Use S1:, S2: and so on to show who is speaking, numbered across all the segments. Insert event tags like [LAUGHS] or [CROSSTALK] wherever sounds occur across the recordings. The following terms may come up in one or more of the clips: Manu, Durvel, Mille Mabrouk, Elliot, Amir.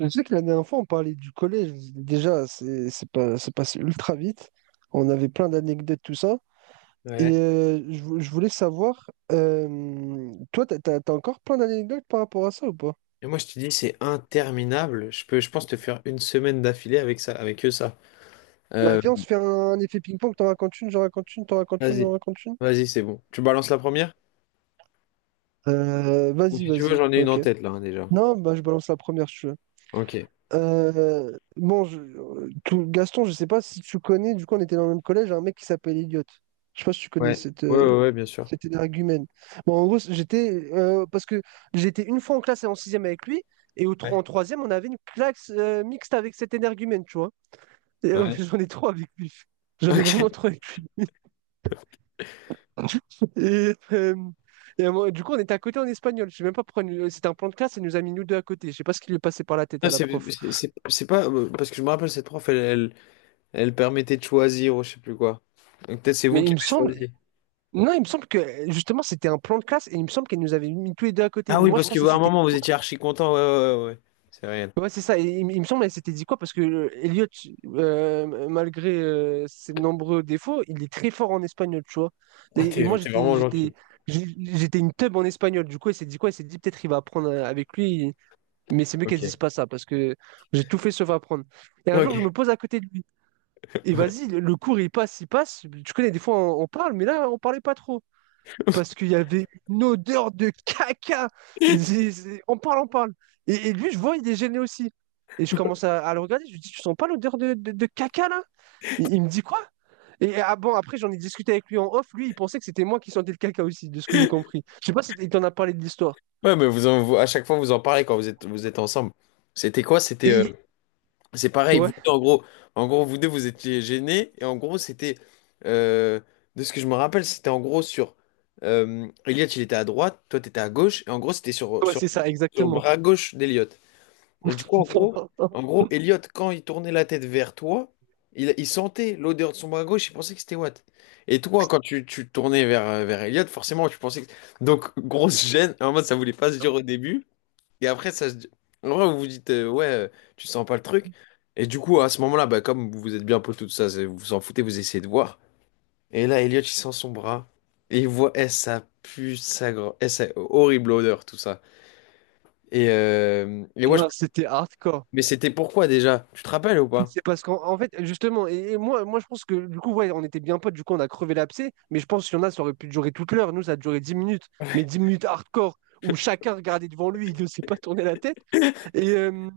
S1: Je sais que la dernière fois, on parlait du collège. Déjà, c'est pas, c'est passé ultra vite. On avait plein d'anecdotes, tout ça.
S2: Ouais.
S1: Et je voulais savoir, toi, t'as encore plein d'anecdotes par rapport à ça ou pas?
S2: Et moi, je te dis, c'est interminable. Je pense, te faire une semaine d'affilée avec ça, avec eux, ça.
S1: Bah,
S2: Euh,
S1: viens, on se fait effet ping-pong. T'en racontes une, j'en raconte une, t'en racontes une, j'en
S2: vas-y,
S1: raconte une.
S2: vas-y, c'est bon. Tu balances la première?
S1: Euh,
S2: Ou
S1: vas-y,
S2: si tu veux,
S1: vas-y.
S2: j'en ai une en
S1: Ok.
S2: tête, là, hein, déjà.
S1: Non, bah, je balance la première.
S2: Ok.
S1: Bon, Gaston, je sais pas si tu connais, du coup, on était dans le même collège, un mec qui s'appelle Elliot. Je sais pas si tu connais
S2: Ouais. Ouais, ouais, ouais, bien sûr.
S1: cet énergumène. Bon, en gros, j'étais. Parce que j'étais une fois en classe en sixième avec lui, et
S2: Ouais.
S1: en troisième, on avait une classe mixte avec cet énergumène, tu vois.
S2: Ouais.
S1: [LAUGHS]
S2: [LAUGHS]
S1: J'en ai trop avec lui. J'en ai
S2: Ok.
S1: vraiment trop avec lui. Et, euh, du coup, on était à côté en espagnol. Je sais même pas pourquoi. C'était un plan de classe, et elle nous a mis nous deux à côté. Je sais pas ce qui lui est passé par la tête
S2: Non,
S1: à la prof.
S2: C'est pas... Parce que je me rappelle, cette prof, elle permettait de choisir ou je sais plus quoi. Donc peut-être c'est vous
S1: Mais
S2: qui
S1: il me
S2: avez
S1: semble.
S2: choisi.
S1: Non, il me semble que justement c'était un plan de classe et il me semble qu'elle nous avait mis tous les deux à côté.
S2: Ah
S1: Mais
S2: oui,
S1: moi je
S2: parce qu'à
S1: pensais que
S2: un
S1: c'était.
S2: moment, vous étiez archi content. Ouais, ouais, ouais, ouais. C'est réel.
S1: Ouais, c'est ça. Et il me semble qu'elle s'était dit quoi? Parce que Elliot, malgré ses nombreux défauts, il est très fort en espagnol, tu vois.
S2: Ah,
S1: Et moi
S2: t'es vraiment gentil.
S1: j'étais une teub en espagnol. Du coup, elle s'est dit quoi? Elle s'est dit peut-être il va apprendre avec lui. Mais c'est mieux qu'elle se dise
S2: Ok.
S1: pas ça parce que j'ai tout fait sauf apprendre. Et un jour je
S2: Ok.
S1: me pose à côté de lui. Et vas-y, le cours il passe, il passe. Tu connais, des fois on parle, mais là on parlait pas trop, parce qu'il y avait une odeur de caca.
S2: [LAUGHS]
S1: On parle, on parle. Et lui, je vois, il est gêné aussi. Et je commence à le regarder, je lui dis, tu sens pas l'odeur de caca là? Il me dit quoi? Et ah bon, après j'en ai discuté avec lui en off, lui il pensait que c'était moi qui sentais le caca aussi, de ce que j'ai
S2: Ouais.
S1: compris. Je sais pas si il t'en a parlé de l'histoire.
S2: Ouais, mais à chaque fois, vous en parlez quand vous êtes ensemble. C'était quoi?
S1: Et
S2: C'est pareil, vous
S1: ouais,
S2: deux, en gros, vous deux, vous étiez gênés, et en gros, euh, de ce que je me rappelle, c'était en gros sur, Elliot, il était à droite, toi, t'étais à gauche, et en gros, c'était sur,
S1: ouais,
S2: sur,
S1: c'est ça,
S2: sur le
S1: exactement.
S2: bras gauche d'Elliot. Et du coup, en
S1: [LAUGHS]
S2: gros, Elliot, quand il tournait la tête vers toi, il sentait l'odeur de son bras gauche, il pensait que c'était Watt. Et toi, quand tu tournais vers, vers Elliot, forcément, tu pensais que... Donc, grosse gêne, en mode, ça voulait pas se dire au début. Et après, En vrai, vous vous dites, ouais, tu sens pas le truc. Et du coup, à ce moment-là, bah, comme vous êtes bien potes, tout ça, vous vous en foutez, vous essayez de voir. Et là, Elliot, il sent son bras. Et il voit, eh, ça pue, ça grand. Eh, ça... horrible odeur, tout ça. Et ouais,
S1: Ah, c'était hardcore.
S2: mais c'était pourquoi déjà? Tu te rappelles ou pas?
S1: C'est parce qu'en fait, justement, et moi, moi je pense que du coup, ouais, on était bien potes, du coup, on a crevé l'abcès, mais je pense qu'il y en a, ça aurait pu durer toute l'heure. Nous, ça a duré 10 minutes, mais 10 minutes hardcore, où chacun regardait devant lui, il ne s'est pas tourné la tête. Et, euh,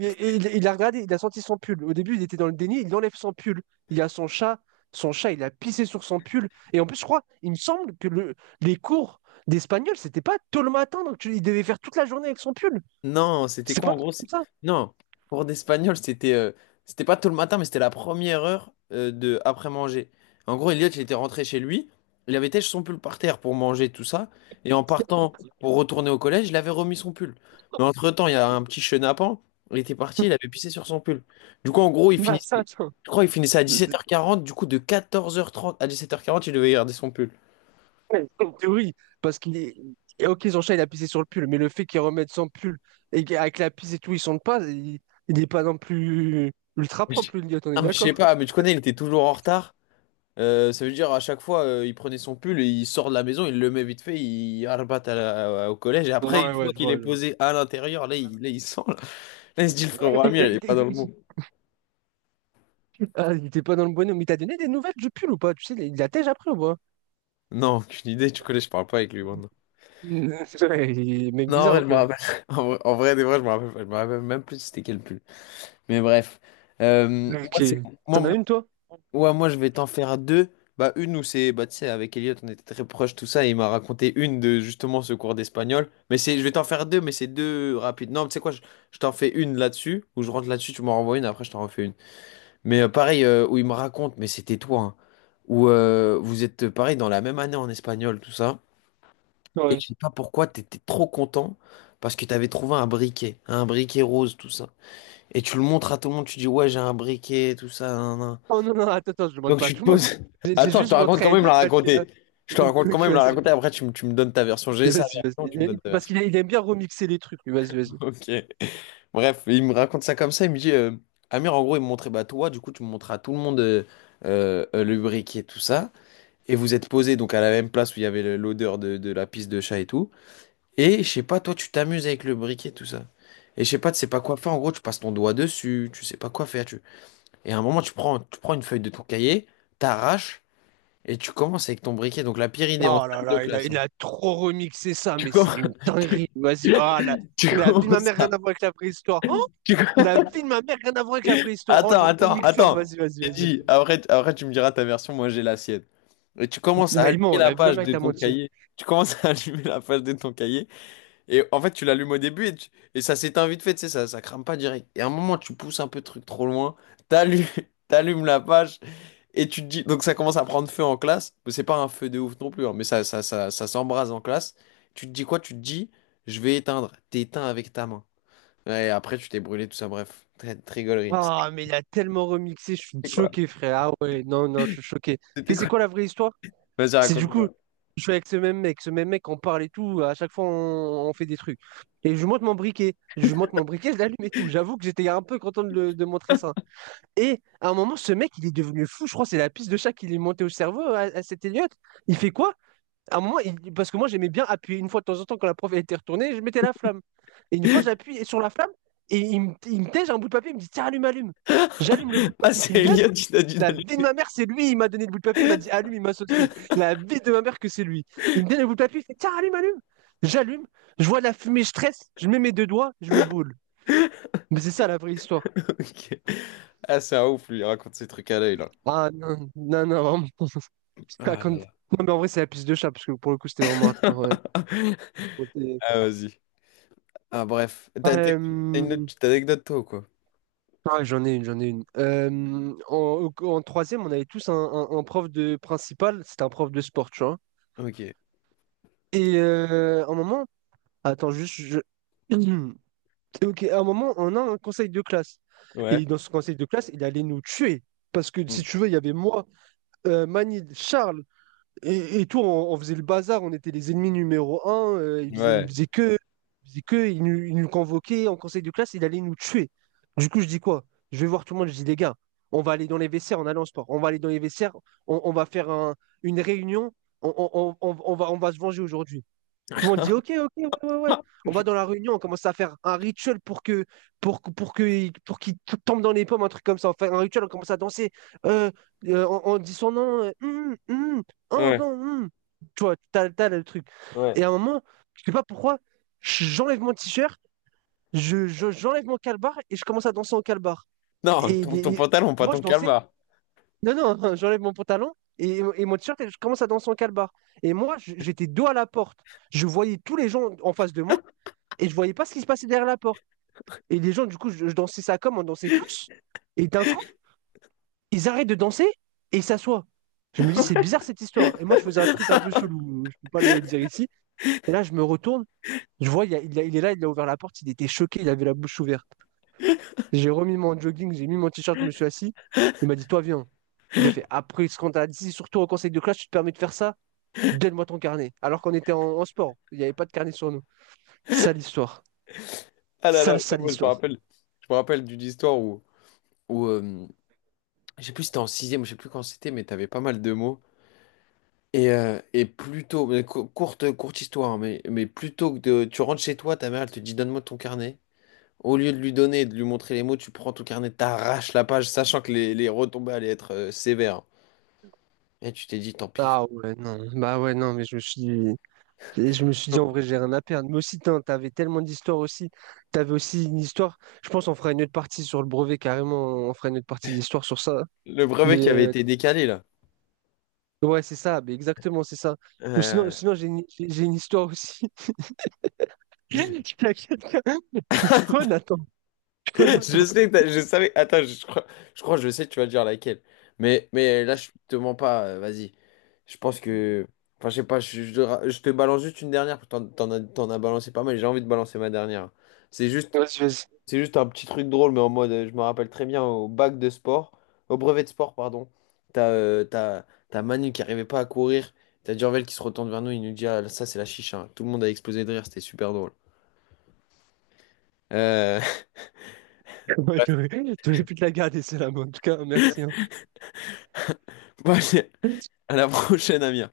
S1: il a regardé, il a senti son pull. Au début, il était dans le déni, il enlève son pull. Il y a son chat, il a pissé sur son pull. Et en plus, je crois, il me semble que les cours d'espagnol, c'était pas tôt le matin, donc il devait faire toute la journée avec son pull.
S2: Non, c'était
S1: C'est
S2: quoi
S1: pas un
S2: en gros?
S1: truc comme ça.
S2: Non, cours d'espagnol, c'était c'était pas tout le matin, mais c'était la première heure de après manger. En gros, Elliot, il était rentré chez lui, il avait têché son pull par terre pour manger tout ça, et en partant
S1: [LAUGHS]
S2: pour retourner au collège, il avait remis son pull. Mais entre-temps, il y a un petit chenapan, il était parti, il avait pissé sur son pull. Du coup, en gros,
S1: Bah,
S2: je crois, il finissait à 17h40, du coup, de 14h30 à 17h40, il devait garder son pull.
S1: ouais, en théorie, parce qu'il est. Et ok, son chat, il a pissé sur le pull, mais le fait qu'il remette son pull et qu'avec la pisse et tout, il sente pas, il n'est pas non plus ultra propre, le Elliot, on
S2: Ah,
S1: est
S2: mais je sais
S1: d'accord.
S2: pas, mais tu connais, il était toujours en retard. Ça veut dire à chaque fois, il prenait son pull, et il sort de la maison, il le met vite fait, il arbat à au collège. Et après, une fois qu'il est posé à l'intérieur, là, là, il sent. Là, il se dit, le
S1: Ouais,
S2: frérot
S1: il
S2: Amir, il
S1: il-
S2: est pas dans
S1: il-
S2: le bon.
S1: il- ah, il était pas dans le bonhomme. Mais t'as donné des nouvelles du pull ou pas? Tu sais, il la tège après ou pas?
S2: Non, aucune idée, tu connais, je parle pas avec lui maintenant.
S1: [LAUGHS] Ouais, il est mec
S2: Non, en
S1: bizarre
S2: vrai,
S1: un
S2: je me
S1: peu.
S2: rappelle. [LAUGHS] En vrai, des vrais, je me rappelle pas. Je me rappelle même plus c'était quel pull. Mais bref. Euh, moi,
S1: Ok.
S2: c'est moi,
S1: T'en as
S2: moi,
S1: une, toi?
S2: ouais, moi je vais t'en faire deux. Bah une où c'est bah tu sais avec Elliot on était très proches tout ça et il m'a raconté une de justement ce cours d'espagnol. Mais c'est je vais t'en faire deux mais c'est deux rapides. Non, tu sais quoi, je t'en fais une là-dessus où je rentre là-dessus, tu m'en renvoies une après je t'en refais une. Mais pareil où il me raconte mais c'était toi hein, où vous êtes pareil dans la même année en espagnol tout ça et
S1: Ouais.
S2: je sais pas pourquoi t'étais trop content parce que t'avais trouvé un briquet rose tout ça. Et tu le montres à tout le monde, tu dis ouais, j'ai un briquet tout ça. Nan, nan.
S1: Oh non, non, attends, attends, je demande
S2: Donc
S1: pas à
S2: tu te
S1: tout le monde.
S2: poses. [LAUGHS]
S1: J'ai
S2: Attends, je te
S1: juste
S2: raconte
S1: montré à
S2: quand même
S1: Elliot,
S2: la
S1: il a fait.
S2: raconter. Je te
S1: [LAUGHS]
S2: raconte quand
S1: Ok,
S2: même la
S1: vas-y,
S2: raconter. Après, tu me donnes ta version. J'ai sa
S1: vas-y,
S2: version,
S1: vas-y.
S2: tu me
S1: Vas-y.
S2: donnes ta
S1: Parce
S2: version.
S1: qu'il aime bien remixer les trucs, lui, vas-y,
S2: [LAUGHS]
S1: vas-y.
S2: Ok. Bref, il me raconte ça comme ça. Il me dit, Amir, en gros, il me montrait, bah toi, du coup, tu me montras à tout le monde le briquet, tout ça. Et vous êtes posé donc à la même place où il y avait l'odeur de la pisse de chat et tout. Et je sais pas, toi, tu t'amuses avec le briquet, tout ça. Et je sais pas, tu sais pas quoi faire. En gros, tu passes ton doigt dessus, tu sais pas quoi faire. Tu... Et à un moment, tu prends une feuille de ton cahier, t'arraches. Et tu commences avec ton briquet, donc la pire idée en
S1: Oh là
S2: salle de
S1: là, il a,
S2: classe.
S1: il
S2: Hein.
S1: a trop remixé ça,
S2: Tu
S1: mais c'est
S2: commences,
S1: une
S2: [LAUGHS] tu,
S1: dinguerie. Vas-y, ah, la,
S2: tu
S1: la vie de ma
S2: commences
S1: mère, rien
S2: ça.
S1: à voir avec la préhistoire. Oh,
S2: Tu com-
S1: la vie de ma mère, rien à voir avec la préhistoire. Oh,
S2: Attends,
S1: le
S2: attends,
S1: remixeur,
S2: attends.
S1: vas-y, vas-y,
S2: J'ai
S1: vas-y.
S2: dit,
S1: Vas-y.
S2: après tu me diras ta version, moi j'ai la sienne. Et tu commences à
S1: Bah,
S2: allumer
S1: il ment,
S2: la
S1: la vie de ma
S2: page
S1: mère, il
S2: de
S1: t'a
S2: ton
S1: menti.
S2: cahier. Tu commences à [LAUGHS] allumer la page de ton cahier. Et en fait, tu l'allumes au début et, et ça s'éteint vite fait, tu sais, ça crame pas direct. Et à un moment, tu pousses un peu le truc trop loin. T'allumes, [LAUGHS] t'allumes la page. Et tu te dis, donc ça commence à prendre feu en classe, mais c'est pas un feu de ouf non plus, hein, mais ça s'embrase en classe. Tu te dis quoi? Tu te dis, je vais éteindre. T'éteins avec ta main. Ouais, et après, tu t'es brûlé, tout ça, bref. Très gaulerie.
S1: Ah, mais il a tellement remixé, je suis
S2: C'était quoi?
S1: choqué, frère. Ah ouais, non, non, je suis choqué.
S2: C'était
S1: Mais c'est
S2: quoi?
S1: quoi la vraie histoire?
S2: Vas-y,
S1: C'est du coup,
S2: raconte-moi.
S1: je suis avec ce même mec, on parle et tout, à chaque fois on fait des trucs. Et je monte mon briquet, je l'allume et tout. J'avoue que j'étais un peu content de montrer ça. Et à un moment, ce mec, il est devenu fou, je crois, c'est la piste de chat qui lui est montée au cerveau à cet Elliot. Il fait quoi? À un moment, parce que moi j'aimais bien appuyer une fois de temps en temps quand la prof elle était retournée, je mettais la flamme. Et une fois,
S2: [LAUGHS]
S1: j'appuie sur la flamme et il me tège un bout de papier, il me dit, tiens, allume, allume. J'allume le bout de
S2: Ah,
S1: papier
S2: c'est
S1: qu'il me donne.
S2: Elliot, qui t'a dit
S1: La
S2: d'aller.
S1: vie de ma mère, c'est lui, il m'a donné le bout de papier, il m'a dit allume, il m'a saucé.
S2: [LAUGHS]
S1: La vie de ma mère que c'est lui. Il me donne le bout de papier, il fait tiens, allume, allume. J'allume, je vois la fumée, je stresse, je mets mes deux doigts, je me brûle. Mais c'est ça la vraie histoire.
S2: Ok. Ah, c'est un ouf, lui, il raconte ses trucs à l'œil, là.
S1: Ah non, non, non, vraiment. Je
S2: Ah là
S1: raconte-
S2: là.
S1: Non, mais en vrai, c'est la piste de chat, parce que pour le coup, c'était vraiment hardcore. Ouais.
S2: [LAUGHS]
S1: Côté-
S2: Ah, vas-y. Ah, bref. T'as
S1: Euh,
S2: une autre petite anecdote, toi, ou quoi?
S1: J'en ai une, j'en ai une. En troisième, on avait tous un prof de principal, c'était un prof de sport, tu vois.
S2: Ok.
S1: Et un moment, attends, juste, [CLEARS THROAT] Ok, à un moment, on a un conseil de classe.
S2: Ouais.
S1: Et dans ce conseil de classe, il allait nous tuer. Parce que si
S2: Hmm.
S1: tu veux, il y avait moi, Manid, Charles et tout. On faisait le bazar, on était les ennemis numéro un.
S2: Ouais.
S1: Il faisait que, il nous convoquait en conseil de classe, il allait nous tuer. Du coup, je dis quoi? Je vais voir tout le monde, je dis les gars, on va aller dans les vestiaires en allant au sport. On va aller dans les vestiaires, on va faire une réunion, on va se venger aujourd'hui. Tout le monde dit ok, ok, ouais, ouais, ouais. On va dans
S2: [LAUGHS]
S1: la réunion, on commence à faire un rituel pour qu'il tombe dans les pommes, un truc comme ça. On fait un rituel, on commence à danser. Euh, on dit son nom. Oh
S2: Ouais,
S1: non. Tu vois, t'as le truc.
S2: ouais.
S1: Et à un moment, je sais pas pourquoi, j'enlève mon t-shirt, j'enlève mon calbar et je commence à danser en calbar.
S2: Non,
S1: Et
S2: ton, ton
S1: les-
S2: pantalon, pas
S1: moi, je
S2: ton
S1: dansais,
S2: calmar.
S1: non, non, [LAUGHS] j'enlève mon pantalon et mon t-shirt et je commence à danser en calbar. Et moi, j'étais dos à la porte. Je voyais tous les gens en face de moi et je voyais pas ce qui se passait derrière la porte. Et les gens, du coup, je dansais ça comme on dansait tous. Et d'un coup, ils arrêtent de danser et ils s'assoient. Je me dis, c'est bizarre cette histoire. Et moi, je faisais un truc un peu chelou, je peux pas le dire ici. Et là, je me retourne, je vois, il est là, il a ouvert la porte, il était choqué, il avait la bouche ouverte. J'ai remis mon jogging, j'ai mis mon t-shirt, je me suis assis. Il m'a dit, toi, viens. Il a fait, après ce qu'on t'a dit, surtout en conseil de classe, tu te permets de faire ça? Donne-moi ton carnet. Alors qu'on était en sport, il n'y avait pas de carnet sur nous. Sale histoire.
S2: Ah là là,
S1: Sale,
S2: ouais,
S1: sale
S2: moi,
S1: histoire.
S2: je me rappelle d'une histoire où, où je sais plus si c'était en sixième, je sais plus quand c'était, mais t'avais pas mal de mots. Et plutôt, mais courte, courte histoire, hein, mais plutôt que de, tu rentres chez toi, ta mère, elle te dit donne-moi ton carnet. Au lieu de lui donner et de lui montrer les mots, tu prends ton carnet, t'arraches la page, sachant que les retombées allaient être sévères. Et tu t'es dit, tant pis.
S1: Ah ouais, non. Bah ouais, non, mais je me suis dit, en vrai, j'ai rien à perdre. Mais aussi, tain, t'avais tellement d'histoires aussi. T'avais aussi une histoire. Je pense qu'on fera une autre partie sur le brevet, carrément. On fera une autre partie d'histoire sur ça.
S2: Le brevet
S1: Mais
S2: qui avait été décalé,
S1: ouais, c'est ça. Mais exactement, c'est ça. Ou sinon,
S2: là.
S1: sinon j'ai une histoire aussi. [LAUGHS] T'inquiète, je suis Jonathan,
S2: [LAUGHS] Je
S1: Jonathan.
S2: sais que je savais. Attends, je crois que je sais que tu vas dire laquelle. Mais là, je te mens pas. Vas-y. Je pense que. Enfin, je sais pas. Je te balance juste une dernière. T'en as balancé pas mal. J'ai envie de balancer ma dernière. C'est juste,
S1: Vas-y, vas-y.
S2: c'est juste un petit truc drôle, mais en mode. Je me rappelle très bien au bac de sport. Au brevet de sport, pardon. T'as euh, t'as, t'as Manu qui arrivait pas à courir. T'as Durvel qui se retourne vers nous. Il nous dit ah, ça, c'est la chicha. Tout le monde a explosé de rire. C'était super drôle. Euh...
S1: Ouais, t'aurais pu te la garder, celle-là, mais en tout cas, merci,
S2: [LAUGHS] Bon, allez,
S1: hein.
S2: à la prochaine, Amir.